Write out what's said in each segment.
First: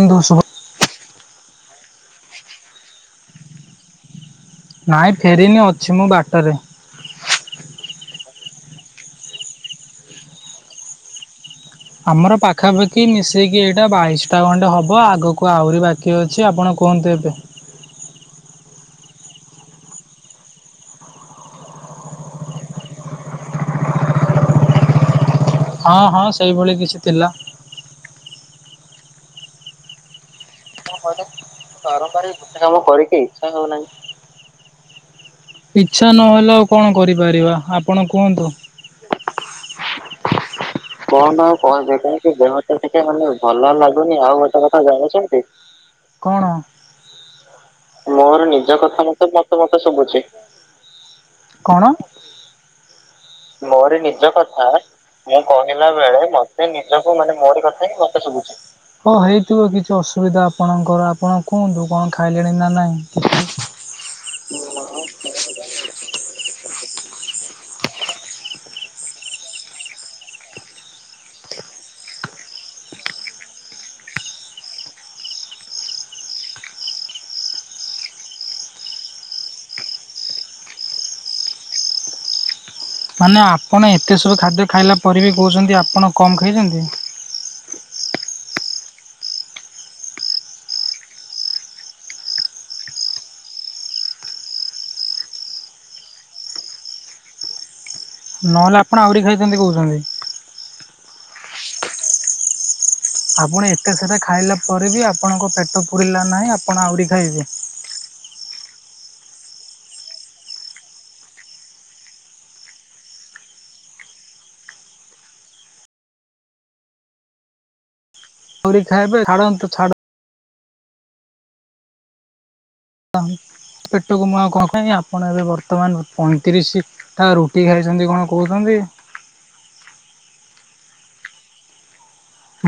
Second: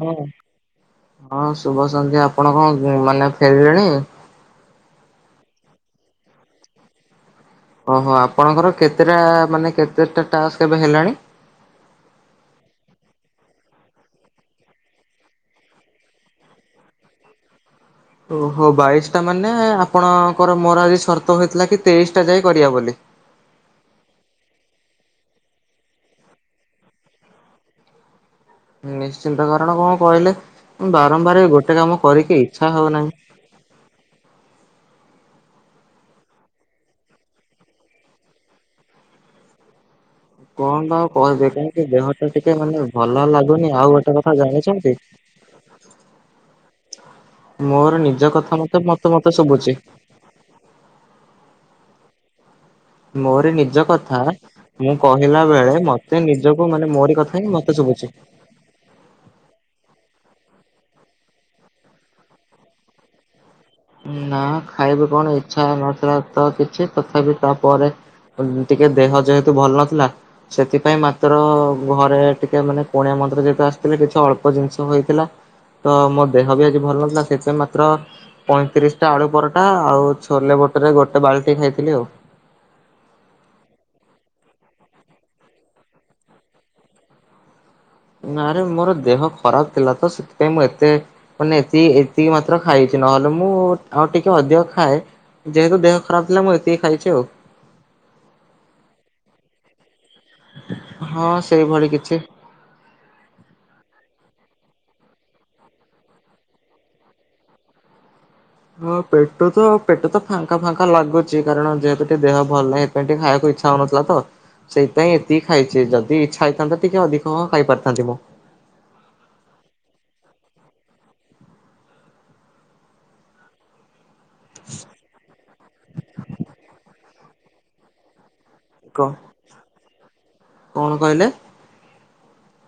ହଁ, ଶୁଭ ହଁ, ଶୁଭ ସନ୍ଧ୍ୟା। ଆପଣ କଣ ମାନେ ଫେରିରେଣି? ନାଇଁ ଫେରିନି, ଅଛି ମୁଁ ବାଟରେ। ଓହୋ ଆପଣଙ୍କର କେତେଟା ମାନେ କେତେଟା ଟାସ୍କ ଏବେ ହେଲାଣି? ଆମର ପାଖାପାଖି ମିଶେଇକି ଏଇଟା ବାଇଶଟା ଖଣ୍ଡେ ହବ। ଆଗକୁ ଆହୁରି ବାକି କି ଅଛି ଆପଣ କୁହନ୍ତୁ ଏବେ। ଓହୋ ବାଇଶଟା ମାନେ ଆପଣଙ୍କର ମୋର ଆଜି ସର୍ତ ହେଇଥିଲା କି ତେଇଶ ଟା ଯାଏ କରିବା ବୋଲି। ହଁ ହଁ ସେଇଭଳି କିଛି ଥିଲା। ନିଶ୍ଚିନ୍ତ କାରଣ କଣ କହିଲେ କଣ କହିଲେ ବାରମ୍ବାର ଗୋଟେ କାମ କରିକି ଇଚ୍ଛା ହଉନାହିଁ। ଛା ହୋଉନାହିଁ। ଇଛା ନହେଲେ ଆଉ କଣ କରିପାରିବା ଆପଣ କୁହନ୍ତୁ? କଣ? ବା କଣ ଆଉ କାହିଁକି କହିବି ଦେହଟା କାହିଁକି ଟିକେ ଦେହ ମାନେ ହାତ ଟିକେ ଭଲ ମାନେ ଲାଗୁନି ଭଲ ଆଉ ଗୋଟେ ଲାଗୁନି। ଆଉ ଗୋଟେ କଥା ଜାଣିଛନ୍ତି? ଜାଣିଛନ୍ତି? କଣ? ମୋର ନିଜ ମୋର କଥା ନିଜ ମତେ କଥା ମତେ ମତେ ମତେ ଶୁଭୁଛି। କଣ। ମୋରି ନିଜ ମୋର କଥା ନିଜ କଥା ମୁଁ ମୁଁ କହିଲା କହିଲା ବେଳେ ମତେ ନିଜକୁ ମାନେ ମୋରି କଥା ହିଁ ମତେ ଶୁଭୁଛି। ହଁ ହେଇଥିବ କିଛି ଅସୁବିଧା ଆପଣଙ୍କର ଆପଣ କୁହନ୍ତୁ କଣ ଖାଇଲେଣି ନା ନାଇଁ? ନା ଖାଇବି କଣ ଇଛା ହୋଉ ନଥିଲା ତ କିଛି ତଥାପି ତାପରେ ଉଁ ଟିକେ ଦେହ ଯେହେତୁ ଭଲ ନଥିଲା ସେଥିପାଇଁ ମାତ୍ର ଘରେ ଟିକେ ମାନେ କୁଣିଆ ମନ୍ତ ଯେହେତୁ ଆସିଥିଲେ କିଛି ଅଳ୍ପ ଜିନିଷ ହେଇଥିଲା। ତ ମୋ ଦେହ ବି ଆଜି ଭଲ ନଥିଲା ସେଥିପାଇଁ ମାତ୍ର ପଇଁତିରିଶଟା ଆଳୁ ପରଟା ଆଉ ଛୋଲେ ବଟୁରେ ଗୋଟେ ବାଲଟି ଖାଇଥିଲି ଆଉ। ମାନେ ଆପଣ ଏତେ ସବୁ ଖାଦ୍ୟ ଖାଇଲା ପରେ ବି କହୁଛନ୍ତି ଆପଣ କମ୍ ଖାଇଛନ୍ତି। ନାରେ ମୋର ଦେହ ଖରାପ ଥିଲା ତ ସେଥିପାଇଁ ମୁଁ ଏତେ ମାନେ ଏତିକି ଏତିକି ମାତ୍ର ଖାଇଛି। ନହେଲେ ମୁଁ ଆଉ ଟିକେ ଅଧିକ ଖାଏ। ଯେହେତୁ ଦେହ ଖରାପ ଥିଲା ମୁଁ ଏତିତି ଖାଇଛି ଆଉ।। ନହେଲେ ଆପଣ ଆହୁରି ଖାଇଥାନ୍ତେ କହୁଛନ୍ତି? ହଁ ସେଇଭଳି କିଛି। ଆପଣ ଏତେ ସାରା ଖାଇଲା ପରେ ବି ଆପଣଙ୍କ ପେଟ ପୁୁରିଲା ନାହିଁ ଆପଣ ଆହୁରି ଖାଇବେ? ହଁ ପେଟ ତ ପେଟ ତ ଫାଙ୍କା ଫାଙ୍କା ଲାଗୁଛି କାରଣ ଯେହେତୁ ଟିକେ ଦେହ ଭଲ ହେଇନି। ସେଥିପାଇଁ ଟିକେ ଖାଇବାକୁ ଇଚ୍ଛା ହଉନଥିଲା ତ। ସେଇଥିପାଇଁ ଏତିକି ଖାଇଛି। ଯଦି ଇଚ୍ଛା ହେଇଥାନ୍ତା ଟିକେ ଅଧିକ ହଁ ଖାଇପାରିଥାନ୍ତି ମୁଁ। ଆହୁରି ଖାଇବେ ଛାଡନ୍ତୁ ଛାଡନ୍ତୁ। ପେଟକୁ ମୁଁ ଆଉ କଣ କହିବି ଆପଣ ଏବେ ବର୍ତ୍ତମାନ ପଇଁତିରିଶ ଟା ରୁଟି ଖାଇଛନ୍ତି କଣ କହୁଛନ୍ତି। [unintelligible] କଣ କହିଲେ?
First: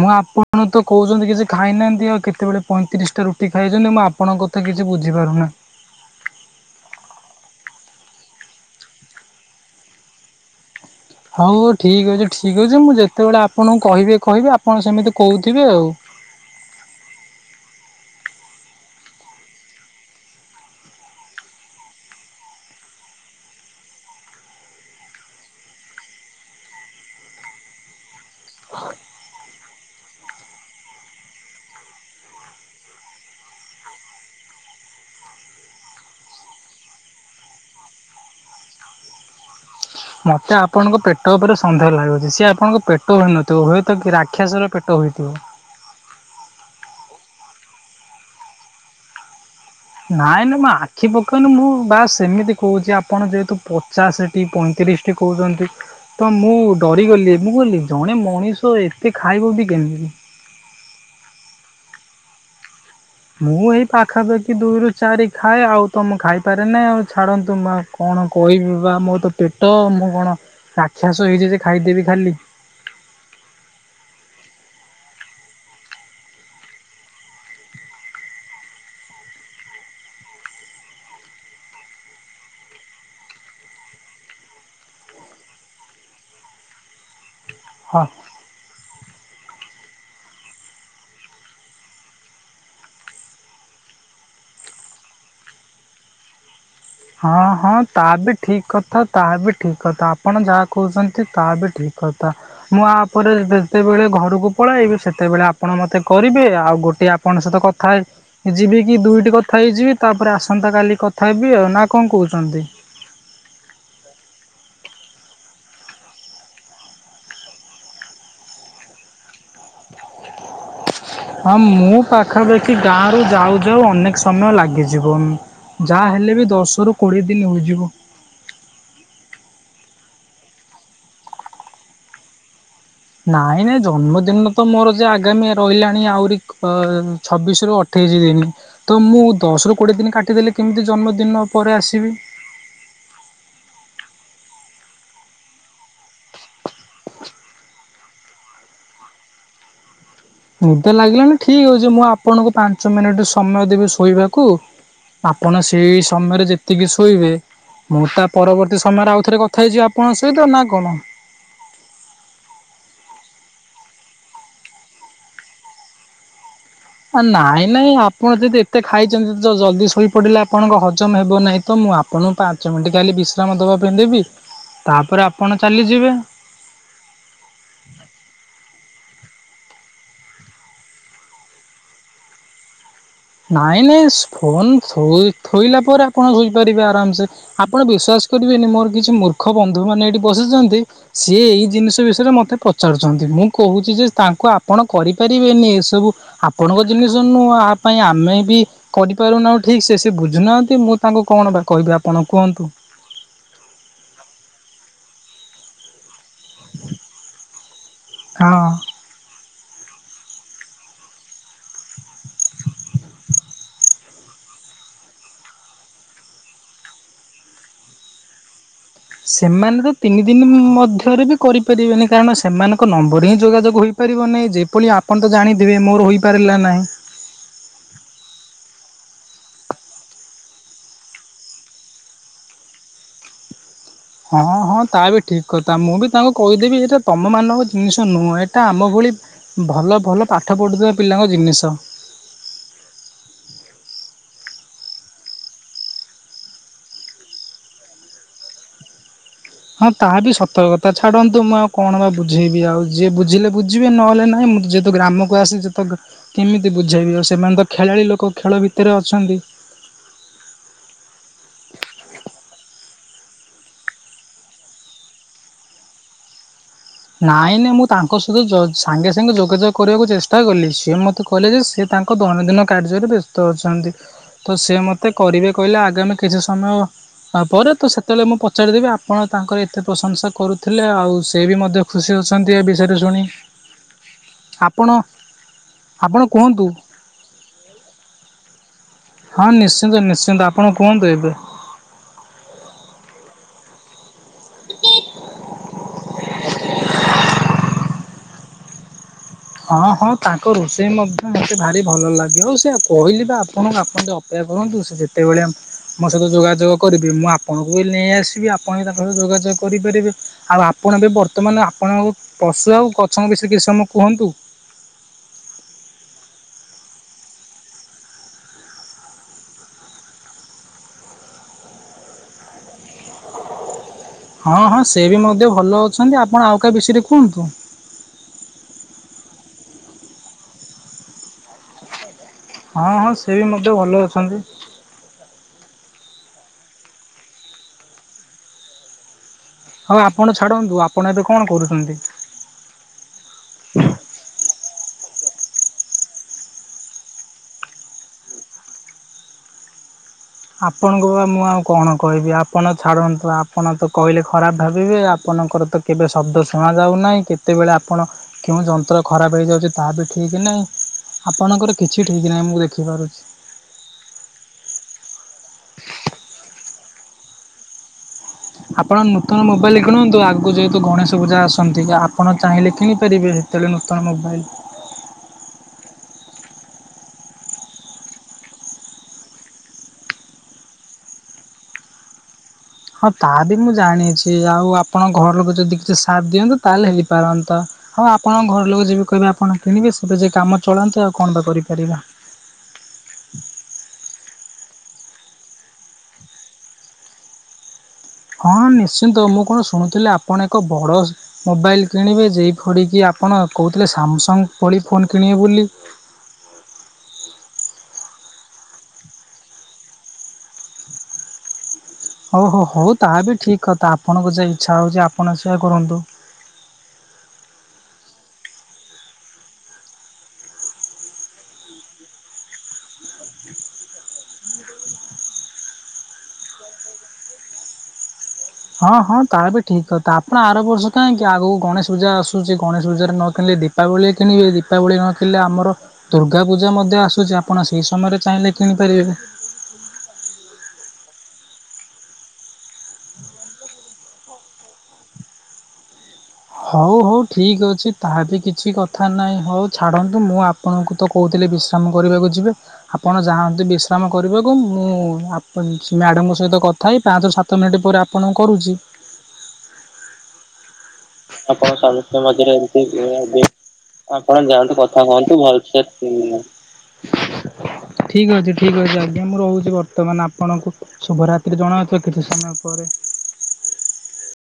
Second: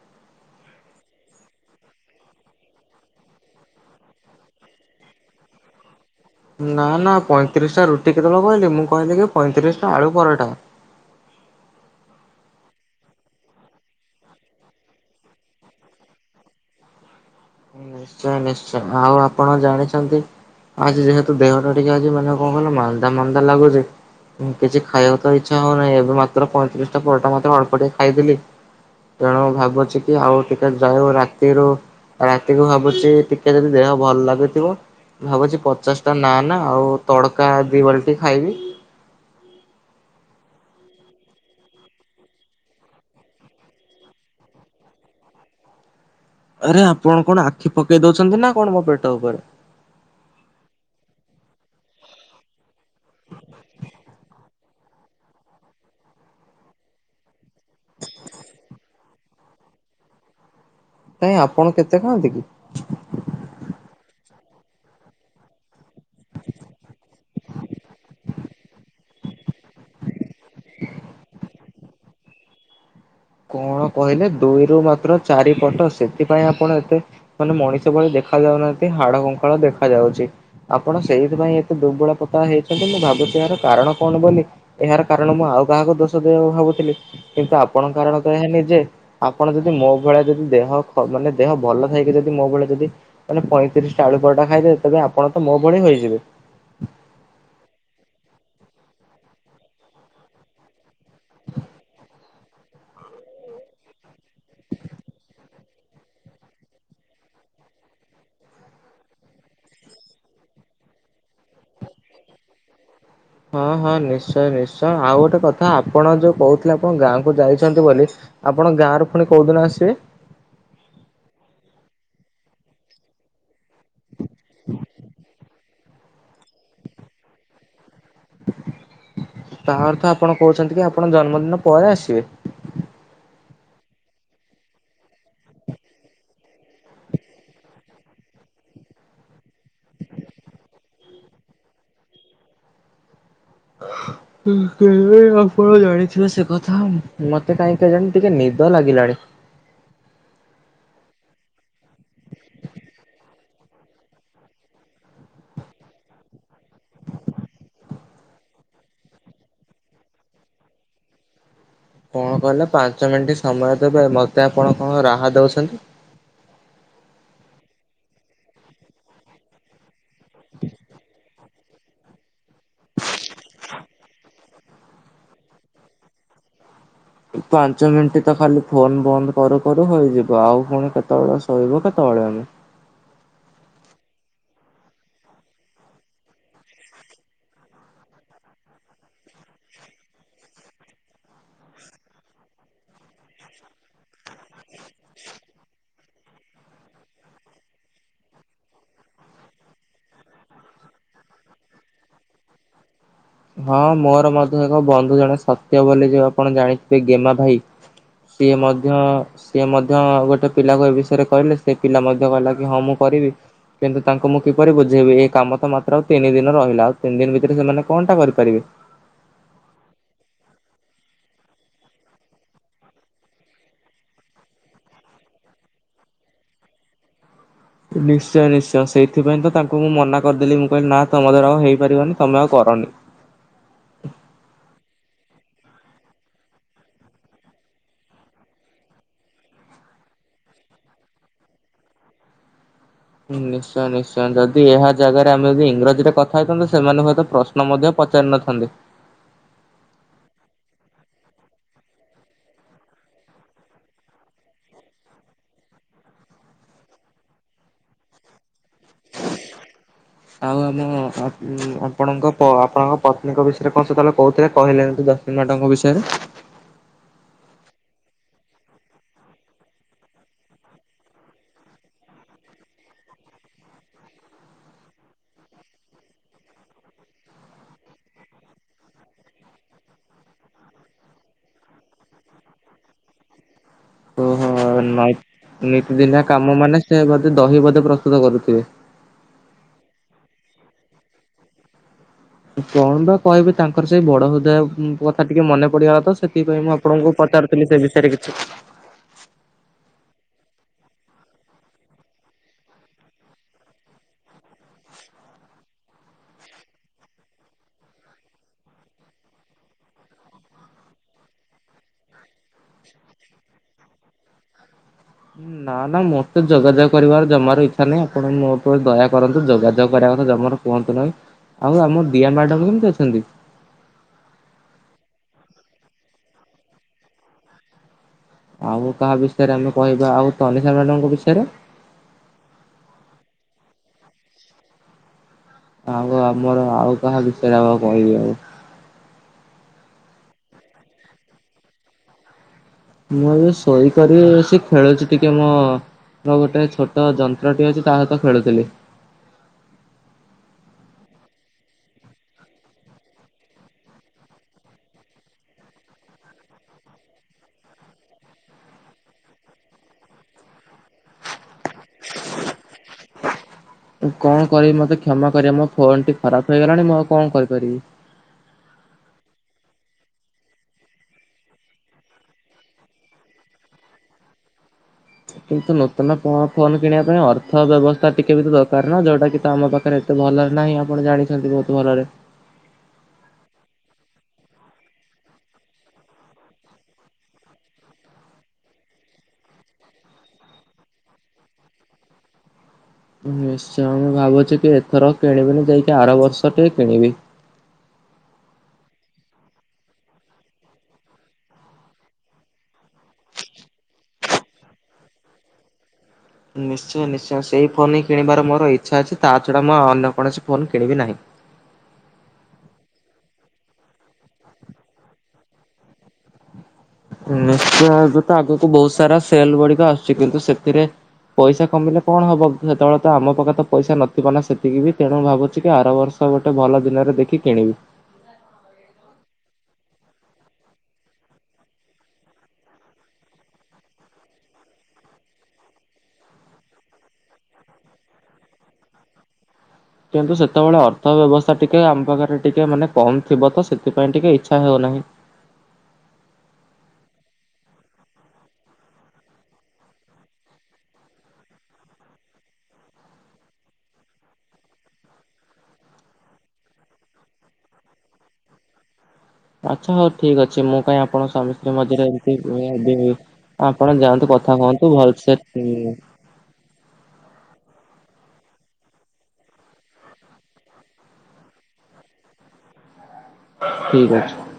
ମୁଁ ଆପଣ ତ କହୁଛନ୍ତି କିଛି ଖାଇନାହାନ୍ତି ଆଉ କେତେବେଳେ ପଇଁତିରିଶ ଟା ରୁଟି ଖାଇଛନ୍ତି ମୁଁ ଆପ ଆପଣଙ୍କ କଥା କିଛି ବୁଝିପାରୁନାହିଁ। ନା ନା ପଇଁତିରିଶ ଟା ରୁଟି କେତେବେଳେ କହିଲି ମୁଁ କହିଲି କି ପଇଁତିରିଶଟା ଆଳୁ ପରଟା। ହଉ ହଉ ଠିକ୍ ଅଛି ଠିକ୍ ଅଛି ମୁଁ ଯେତେବେଳେ ଆପଣଙ୍କୁ କହିବେ କହିବି ଆପଣ ସେମିତି କହୁଥିବେ ଆଉ। ନିଶ୍ଚୟ ନିଶ୍ଚୟ ଆଉ ଆପଣ ଜାଣିଛନ୍ତି ଆଜି ଯେହେତୁ ଦେହଟା ଟିକେ ଆଜି ମାନେ କଣ କହିଲ ମାନ୍ଦା ମାନ୍ଦା ଲାଗୁଛି। କିଛି ଖାଇବାକୁ ତ ଇଚ୍ଛା ହଉନାହିଁ ଏବେ ମାତ୍ର ପଇଁତିରିଶଟା ପରଟା ମଧ୍ୟ ଅଳ୍ପଟିକେ ଖାଇଦେଲି। ତେଣୁ ଭାବୁଛିକି ଆଉ ଟିକେ ଯାଉ ରାତିରୁ ଉ ରାତିକୁ ଭାବୁଛି ଟିକେ ଯଦି ଦେହ ଭଲ ଲାଗୁଥିବ ଭାବୁଛି ପଚାଶଟା ନାନ୍ ଆଉ ତଡ଼କା ଦୁଇ ବାଲଟି ଖାଇବି। ମତେ ଆପଣଙ୍କ ପେଟ ଉପରେ ସନ୍ଦେହ ଲାଗୁଛି। ସିଏ ଆପଣଙ୍କ ପେଟ ହୋଇନଥିବ ହୁଏତ କି ରାକ୍ଷସର ପେଟ ହୋଇଥିବ। ଆରେ ଆପଣ କଣ ଆଖି ପକେଇ ଦଉଛନ୍ତି ନା କଣ ମୋ ପେଟ ଉପରେ? ନାଇଁ ନା ମୁଁ ଆଖି ପକେଇନି ମୁଁ ବା ସେମିତି କହୁଛି ଆପଣ ଯେହେତୁ ପଚାଶ ଟି ପଇଁତିରିଶ ଟି କହୁଛନ୍ତି। ତ ମୁଁ ଡରିଗଲି ମୁଁ କହିଲି ଜଣେ ମଣିଷ ଏତେ ଖାଇବ ବି କେମିତିି? କାଇଁ ଆପଣ କେତେ ଖାଆନ୍ତି କି? ମୁଁ ଏଇ ପାଖାପାଖି ଦୁଇରୁ ଚାରି ଖାଏ ଆଉ ତ ମୁଁ ଖାଇପାରେ ନାହିଁ ଆଉ, ଛାଡ଼ନ୍ତୁ ମୁଁ ଆଉ କଣ କହିବି ବା ମୋ ତ ପେଟ ମୁଁ କଣ ରାକ୍ଷସ ହେଇଚି ଯେ ଖାଇଦେବି ଖାଲି। କଣ କହିଲେ ଦୁଇରୁ ମାତ୍ର ଚାରିପଟ, ସେଥିପାଇଁ ଆପଣ ଏତେ ମାନେ ମଣିଷ ଭଳି ଦେଖାଯାଉନାହାନ୍ତି, ହାଡ କଙ୍କାଳ ଦେଖାଯାଉଚି। ଆପଣ ସେଇଥିପାଇଁ ଏତେ ଦୁର୍ବଳ ପତଳା ହେଇଚନ୍ତି, ମୁଁ ଭାବୁଚି ଏହାର କାରଣ କଣ ବୋଲି। ଏହାର କାରଣ ମୁଁ ଆଉ କାହାକୁ ଦୋଷ ଦେବାକୁ ଭାବୁଥିଲି, କିନ୍ତୁ ଆପଣ ହଁ। କାରଣ [unintelligible] ନିଜେ, ଆପଣ ଯଦି ମୋ ଭଳିଆ ଯଦି ଦେହ ଖ ମାନେ ଦେହ ଭଲ ଥାଇକି ଯଦି ମୋ ଭଳିଆ ଯଦି ମାନେ ପଇଁତିରିଶଟା ଆଳୁ ପରଟା ଖାଇଦେବେ, ତେବେ ଆପଣ ତ ମୋ ଭଳି ହୋଇଯିବେ। ହଁ-ହଁ ତା ବି ଠିକ୍ କଥା ତାହା ବି ଠିକ୍ କଥା, ଆପଣ ଯାହା କହୁଚନ୍ତି ତାହା ବି ଠିକ୍ କଥା। ମୁଁ ଆ ପରେ ଯେତେବେଳେ ଘରକୁ ପଳାଇବି, ସେତେବେଳେ ଆପଣ ମତେ କରିବେ ଆଉ ଗୋଟେ ଆ କଣ ସହିତ କଥା ହେଇଯିବି କି ଦୁଇଟି କଥା ହେଇଯିବି, ତାପରେ ଆସନ୍ତାକଲି କଥା ହେବି ଆଉ ନା କଣ କହୁଚନ୍ତି? ହଁ-ହଁ ନିଶ୍ଚୟ-ନିଶ୍ଚୟ ଆଉ ଗୋଟେ କଥା ଆପଣ ଯୋଉ କହୁଥିଲେ ଆପଣ ଗାଁକୁ ଯାଇଛନ୍ତି ବୋଲି ଆପଣ ଗାଁ ରୁ ଫୁଣି କୋଉଦିନ ଆସିବେ? ହଁ ମୁଁ ପାଖାପାଖି ଗାଁରୁ ଯାଉ-ଯାଉ ଅନେକ୍ ସମୟ ଲାଗିଯିବ। ଯା ହେଲେ ବି ଦଶରୁ କୋଡ଼ିଏ ଦିନ୍ ହୋଇଯିବ। ତା ଅର୍ଥ ଆପଣ କହୁଛନ୍ତି କି ଆପଣ ଜନ୍ମଦିନ ପରେ ଆସିବେ? ନାଇଁ-ନାଇଁ ଜନ୍ମଦିନ ତ ମୋର ଯେ ଆଗାମୀ ରହିଲାଣି ଆହୁରି କ ଛବିଶ୍ ରୁ ଅ ଠେଇସି ଦିନ୍, ତ ମୁଁ ଦଶ ରୁ କୋଡିଏ ଦିନି କାଟିଦେଲେ କେମିତି ଜନ୍ମଦିନ ପରେ ଆସିବି? [unintelligible] କେଜାଣି ଆପଣ ଜାଣିଥିବେ ସେକଥା, ମତେ କାହିଁକି କେଜାଣି ଟିକେ ନିଦ ଲାଗିଲାଣି। ନିଦ ଲାଗିଲାଣିି ଠିକ୍ ହଉଚି ମୁଁ ଆପଣଙ୍କୁ ପାଞ୍ଚ ମିନିଟ୍ ସମୟ ଦେବି ଶୋଇବାକୁ। ଆପଣ ସେଇ ସମୟରେ ଯେତିକି ଶୋଇବେ ମୁଁ ତା ପରବର୍ତ୍ତୀ ସମୟରେ ଆଉଥରେ କଥା ହେଇଯିବି ଆପଣଙ୍କ ସହିତ ନା କଣ? କଣ କହିଲେ ପାଞ୍ଚ ମିଣ୍ଟି ସମୟ ଦେବେ, ମତେ ଆପଣ କଣ ରାହା ଦଉଛନ୍ତି? ଆ ନାଇଁ-ନାଇଁ ଆପଣ ଯଦି ଏତେ ଖାଇଚନ୍ତି ଜଲ୍ଦୀ ଶୋଇପଡିଲେ ଆପଣଙ୍କ ହଜମ୍ ହେବ ନାହିଁ, ତ ମୁଁ ଆ ପଣଙ୍କୁ ପାଞ୍ଚ ମିନିଟ୍ [unintelligible] ବିଶ୍ରାମ ଦବା ପାଇଁ ଦେବି, ତାପରେ ଆପଣ ଚାଲିଯିବେ। ପାଞ୍ଚ ମିଣ୍ଟି ତ ଖାଲି ଫୋନ୍ ବନ୍ଦ କରୁ-କରୁ ହୋଇଯିବ, ଆଉ ଫୁଣି କେତେବେଳେ ଶୋଇବ କେତବଳେ ଆମେ। ନାଇଁ-ନାଇଁ ସ୍ ଫୋନ୍ ଥୋଇ ଥୋଇଲା ପରେ ଆପଣ ଶୋଇପାରିବେ ଆରାମସେ। ଆପଣ ବିଶ୍ଵାସ କରିବେନି ମୋର କିଛି ମୂର୍ଖ ବନ୍ଧୁ ମାନେ ଏଠି ବସିଚନ୍ତି ସିଏ ଏଇ ଜିନିଷ ବିଷୟରେ ମତେ ପଚାରୁଚନ୍ତି, ମୁଁ କହୁଚି ଯେ ତାଙ୍କୁ ଆପଣ କରିପାରିବେନି ଏସବୁ ଆପଣଙ୍କ ଜିନିଷ ନୁହଁ, ଆପ୍ ପାଇଁ ଆମେ ବି କରିପାରୁନାହୁଁ ଠିକ୍ ସେ, ସେ ବୁଝୁନାହାନ୍ତି ମୁଁ ତାଙ୍କୁ କଣ ବା କହିବି ଆପଣ କୁହନ୍ତୁ। ହଁ ମୋର ମଧ୍ୟ ଏକ ବନ୍ଧୁ ଜଣେ ସତ୍ୟ ବୋଲି ଯେ ଅ ଆପଣ ଜାଣିଥିବେ ଗେମା ଭାଇ, ସିଏ ହଁ। ମଧ୍ୟ ସ୍ ସିଏ ମଧ୍ୟ ଗୋଟେ ପିଲାକୁ ଏ ବିଷୟରେ କହିଲେ ସେ ପିଲା ମଧ୍ୟ କହିଲା କି ହଁ ମୁଁ କରିବି କିନ୍ତୁ ତାଙ୍କୁ ମୁଁ କିପରି ବୁଝେଇବି ଏ କାମ ତ ମାତ୍ର ଆଉ ତିନି ଦିନ ରହିଲା, ଆଉ ତିନି ଦିନ୍ ଭିତରେ ସେମାନେ କଣଟା କରିପାରିବେ? ସେମାନେ ତ ତିନି ଦିନ୍ ମଧ୍ୟରେ ବି କରିପାରିବେନି, କାରଣ ସେମାନଙ୍କ ନମ୍ବର ହିଁ ଯୋଗାଯୋଗ ହୋଇ ପାରିବ ନାଇଁ [unintelligible] ଆପଣ ତ ଜାଣିଥିବେ ମୋର ହୋଇପାରିଲା ନାହିଁ। ନିଶ୍ଚୟ-ନିଶ୍ଚୟ ସେଇଥିପାଇଁ ତ ତାଙ୍କୁ ମୁଁ ମନା କରିଦେଲି ମୁଁ କଇଲି ନା ତମ ଦ୍ଵାରା ଆଉ ହେଇପାରିବନି ତମେ ଆଉ କରନି। ହଁ-ହଁ ତା ବି ଠିକ୍ କଥା ମୁଁ ବି ତାଙ୍କୁ କହିଦେବି ଏଇଟା ତମମାନଙ୍କ ଜିନିଷ ନୁହଁ, ଏଇଟା ଆମ ଭଳି ଭଲ-ଭଲ ପାଠ ପଢ଼ୁଥିବା ପିଲାଙ୍କ ଜିନିଷ। ନିଶ୍ଚୟ-ନିଶ୍ଚୟ ଯଦି ଏହା ଜାଗାରେ ଆମେ ଯଦି ଇଂରାଜୀରେ କଥା ହେଇଥାନ୍ତେ ସେମାନେ ବୋଧେ ପ୍ରଶ୍ ଶ୍ନ ମଧ୍ୟ ପଚାରିିନଥାନ୍ତେ। ହଁ ତାହା ବି ସତ କଥା ଛାଡ଼ନ୍ତୁ ମୁଁ ଆଉ କଣ ବା ବୁଝେଇବି ଆଉ, ଯିଏ ବୁଝିଲେ ବୁଝିବେ ନହଲେ ନାଇଁ ମୁଁ ଯଦ୍ ତ ଗ୍ରାମକୁ ଆସିଚି ତ କେମିତି ବୁଝାଇବି, ଆଉ ସେମାନେ ତ ଖେଳାଳି ଲୋକ ଖେଳ ଭିତେରେ ଅଛନ୍ତି। ଆଉ ଆମ ଆପଣ ଆପଣଙ୍କ ପ ଆପଣଙ୍କ ପତ୍ନୀଙ୍କ ବିଷୟରେ କଣ ସେତଳେ କହୁଥିଲେ କହିଲେନି [unintelligible] କି ମ୍ୟାଡ଼ମଙ୍କ ବିଷୟରେ ନାଇଁ ନାଇଁ ମୁଁ ତାଙ୍କ ସହିତ ଯ ସାଙ୍ଗେ ସାଙ୍ଗେ ଯୋଗାଯୋଗ କରିବାକୁ ଚେଷ୍ଟା କଲି ସିଏ ମତେ କହିଲେ ଯେ ସିଏ ତାଙ୍କ ଦୈନନ୍ଦିନ କାର୍ଯ୍ୟରେ ବ୍ୟସ୍ତ ଅଛନ୍ତି। ତ ସିଏ ମତେ କରିବେ କହିଲେ ଆଗାମି କିଛି ସମୟ ତା ପରେ ତ ସେତେବେଳେ ମୁଁ ପଚାରିଦେବି ଆପଣ ତାଙ୍କର ଏତେ ପ୍ରଶଂସା କରୁଥିଲେ ଆଉ ସେ ବି ମଧ୍ୟ ଖୁସି ଅଛନ୍ତି ଏ ବିଷୟରେ ଶୁଣି। ଓହୋ ଆପଣ ନାଇଁ ଆପଣ ନିତିଦିନିଆ କାମ କୁହନ୍ତୁ ମାନେ ସେ ବୋଧେ ଦହି ବୋଧେ ପ୍ରସ୍ତୁତ କରୁଥିବେ। ହଁ ନିଶ୍ଚିନ୍ତ ନିଶ୍ଚିନ୍ତ ଆପଣ କୁହନ୍ତୁ ଏବେ। କଣ ବା କହିବି ତାଙ୍କର ସେଇ ବଡ ହୃଦୟ ଉଁ କଥା ଟିକେ ମନେ ପଡିଗଲା ତ ସେଥିପାଇଁ ମୁଁ ଆପ ପଣଙ୍କୁ ପଚାରୁଥିଲି ସେ ବିଷୟରେ କିଛି। ହଁ ହଁ ତାଙ୍କ ରୋଷେଇ ମଧ୍ୟ ମତେ ଭାରି ଭଲ ଲାଗେ ଆଉ ସେଆ କହିଲି ବା ଆପଣ ଆପଣ ଟିକେ ଅପ ପେକ୍ଷା କରନ୍ତୁ ସିଏ ଯେତେବେଳେ ଆମ ମୋ ସହିତ ଯୋଗାଯୋଗ କରିବି ମୁଁ ଆପଣଙ୍କୁ ବି ନେଇ ଆସିବି ଆପଣ ବି ତାଙ୍କ ସହ ଯୋଗାଯୋଗ କରିପାରିବେ। ଆଉ ଆପଣ ଏବେ ବର୍ତ୍ତମାନ ଆପଣଙ୍କୁ ପଶୁ ଆଉ ଗଛଙ୍କ ବିଷୟରେ କିଛି ସମୟ କୁହନ୍ତୁ? ନା ନା ମତେ ଯୋଗାଯୋଗ କରିବାର ଜମାର ଇଚ୍ଛା ନାହିଁ ଆପଣ ମୋ ଉପରେ ଦୟା କରନ୍ତୁ ଯୋଗାଯୋଗ କରିବା କଥା ଜମାରୁ କୁହନ୍ତୁ ନାହିଁ ଆଉ ଆମ ଦିଆ ମ୍ୟାଡ଼ମ୍ କେମିତି ଅଛନ୍ତି? ହଁ ହଁ ସେ ବି ମଧ୍ୟ ଭଲ ଅଛନ୍ତି ଆପଣ ଆଉ କା ବିଷୟରେ କୁହନ୍ତୁ। ଆଉ କାହା ବିଷୟରେ ଆମେ କହିବା ଆଉ ତନିଷା ମ୍ୟାଡ଼ମଙ୍କ ବିଷୟରେ। ହଁ ହଁ ସେ ବି ମଧ୍ୟ ଭଲ ଅଛନ୍ତି। ଆଉ ଆମର ଆଉ କାହା ବିଷୟରେ ଆଉ‌ ଆଉ କହିବି ଆଉ? ହଉ ଆପଣ ଛାଡ଼ନ୍ତୁ ଆପଣ ଏବେ କଣ କରୁଚନ୍ତି? ମୁଁ ଏବେ ଶୋଇ କରି ସିଏ ଖେଳୁଛି ଟିକେ ମୁଁ ମୁଁ ଗୋଟେ ଛୋଟ ଯନ୍ତ୍ରଟି ଅଛି ତା ସହିତ ଖେଳୁଥିଲି। ଆପଣଙ୍କୁ ବା ଆଉ ମୁଁ ଆଉ କଣ କହିବି ଆପଣ ଛାଡ଼ନ୍ତୁ, ଆପଣ ତ କହିଲେ ଖରାପ ଭାବିବେ ଆପଣଙ୍କର ତ କେବେ ଶବ୍ଦ ଶୁଣ ଯାଉ ନାହିଁ, କେତେବେଳେ ଆପଣ କେଉଁ ଯନ୍ତ୍ର ଖରାପ ହେଇଯାଉଛି ତାହା ବି ଠିକ୍ ନାହିଁ। ଆପଣଙ୍କର କିଛି ଠିକ ନାହିଁ ମୁଁ ଦେଖିପାରୁ କଣ କରିବି ମତେ କ୍ଷମା କରିବେ ମୋ ଫୋନ ଟି ଖରାପ ହେଇଗଲାଣି ମୁଁ ଆଉ କଣ କରିପାରିବି? ଆପଣ ନୂତନ ମୋବାଇଲ କିଣନ୍ତୁ। ଆଗକୁ ଯେହେତୁ ଗଣେଶ ପୂଜା ଆସନ୍ତି କି ଆପଣ ଚାହିଁଲେ କିଣିପାରିବେ। ତେଣୁ ନୂତନ ମୋବାଇଲ କିନ୍ତୁ ନୂତନ ଫୋ ଫୋନ କିଣିବା ପାଇଁ ଅର୍ଥ ବ୍ୟବସ୍ଥା ଟିକେ ବି ତ ଦରକାର ନା, ଯୋଉଟା କି ତ ଆମ ପାଖରେ ଏତେ ଭଲରେ ନାହିଁ ଆପଣ ଜାଣିଛନ୍ତି ବହୁତ ଭଲରେ। ହଁ ତା ବି ମୁଁ ଜାଣିଛି ଆଉ ଆପଣଙ୍କ ଘର ଲୋକ ଯଦି କିଛି ସାଥ ଦିଅନ୍ତେ ତାହେଲେ ହେଇପାରନ୍ତା। ହଉ ଆପଣଙ୍କ ଘର ଲୋକ ଯେବେ କହିବେ ଆପଣ କିଣିବେ ସେତ ଯାଏ କାମ ଚଳାନ୍ତୁ ଆଉ କଣ ବା କରିପାରିବା। ନିଶ୍ଚୟ ମୁଁ ଭାବୁଛି କି ଏଥର କିଣିବିନି, ଯାଇକି ଆର ବର୍ଷ ଟି କିଣିବି। ହଁ ନିଶ୍ଚିନ୍ତ ମୁଁ କଣ ଶୁଣୁଥିଲି ଆପଣ ଏକ ବଡ଼ ମୋବାଇଲ୍ କିଣିବେ ଯେଇ ଫଡିକି ଆପଣ କହୁଥିଲେ, ସାମସଙ୍ଗ ଭଳି ଫୋନ୍ କିଣିବେ ବୋଲି। ନିଶ୍ଚୟ ନିଶ୍ଚୟ ସେଇ ଫୋନ ହିଁ କିଣିବାର ମୋର ଇଚ୍ଛା ଅଛି। ତା ଛଡ଼ା ମୁଁ ଆଉ ଅନ୍ୟ କୌଣସି ଫୋନ୍ କିଣିବି ନାହିଁ। ହଉ ହଉ ହଉ ତାହା ବି ଠିକ୍ କଥା ଆପଣଙ୍କୁ ଯେ ଇଚ୍ଛା ହଉଛି ଆପଣ ସେଇଆ କରନ୍ତୁ। ନିଶ୍ଚୟ ଏବେ ତ ଆଗକୁ ବହୁତ ସାରା ସେଲ ଗୁଡିକ ଆସୁଛି କିନ୍ତୁ ସେଥିରେ ପଇସା କମିଲେ କଣ ହବ ସେତେବେଳେ ତ ଆମ ପାଖେ ତ ପଇସା ନଥିବ ନା ସେତିକି ବି, ତେଣୁ ଭାବୁଛି କି ଆର ବର୍ଷ ତ ଗୋଟେ ଭଲ ଦିନରେ ଦେଖି କିଣିବି। ହଁ ହଁ ତା ବି ଠିକ୍ କଥା, ଆପଣ ଆର ବର୍ଷ କାହିଁକି ଆଗକୁ ଗଣେଶ ପୂଜା ଆସୁଛି ଗଣେଶ ପୂଜାରେ ନ କିଣିଲେ ଦି ଦୀପାବଳି ରେ କିଣିବେ ଦୀପାବଳି ନ କିଣିଲେ ଆମର ଦୁର୍ଗା ପୂଜା ମଧ୍ୟ ଆସୁଛି ଆପଣ ସେଇ ସମୟରେ ଚାହିଁଲେ କିଣିପାରିବେ। କିନ୍ତୁ ସେତେବେଳେ ଅର୍ଥ ବ୍ୟବସ୍ଥା ଟିକେ ଆମ ପାଖରେ ଟିକେ ମାନେ କମ୍ ଥିବ ତ, ସେଥିପାଇଁ ଟିକେ ଇଚ୍ଛା ହେଉନାହିଁ। ହଉ ହଉ ଠିକ ଅଛି ତାହା ବି କିଛି କଥା ନାହିଁ। ହଉ ଛାଡନ୍ତୁ ମୁଁ ଆପ ପଣଙ୍କୁ ତ କହୁଥିଲି ବିଶ୍ରାମ କରିବାକୁ ଯିବେ ଆପଣ ଯାଆନ୍ତୁ ବିଶ୍ରାମ କରିବାକୁ, ମୁଁ ଆପ ମ୍ୟାଡମଙ୍କ ସହିତ କ ଥା ହେଇ ପାଞ୍ଚରୁ ସାତ ମିନିଟ୍ ପରେ ଆପଣଙ୍କୁ କରୁଛି। ଆଚ୍ଛା ହଉ ଠିକ୍ ଅଛି ମୁଁ କାଇଁ ଆ ଆପଣ ସମସ୍ତଙ୍କ ମଝିରେ ଏମିତି ଏମିତି ଆପଣ ଯାଆନ୍ତୁ ଆପଣ ଯାଆନ୍ତୁ ହୁଅନ୍ତୁ କଥା କୁହନ୍ତୁ ଭଲସେ କି ଠିକ ଅଛି ଠିକ ଅଛି ଆଜ୍ଞା ମୁଁ ରହୁଛି। ବର୍ତ୍ତମାନ ଆପଣଙ୍କୁ ଶୁଭ ରାତ୍ରି ଜଣା ଅଥିବ କିଛି ସମୟ ପରେ। ଠିକ ଅଛି।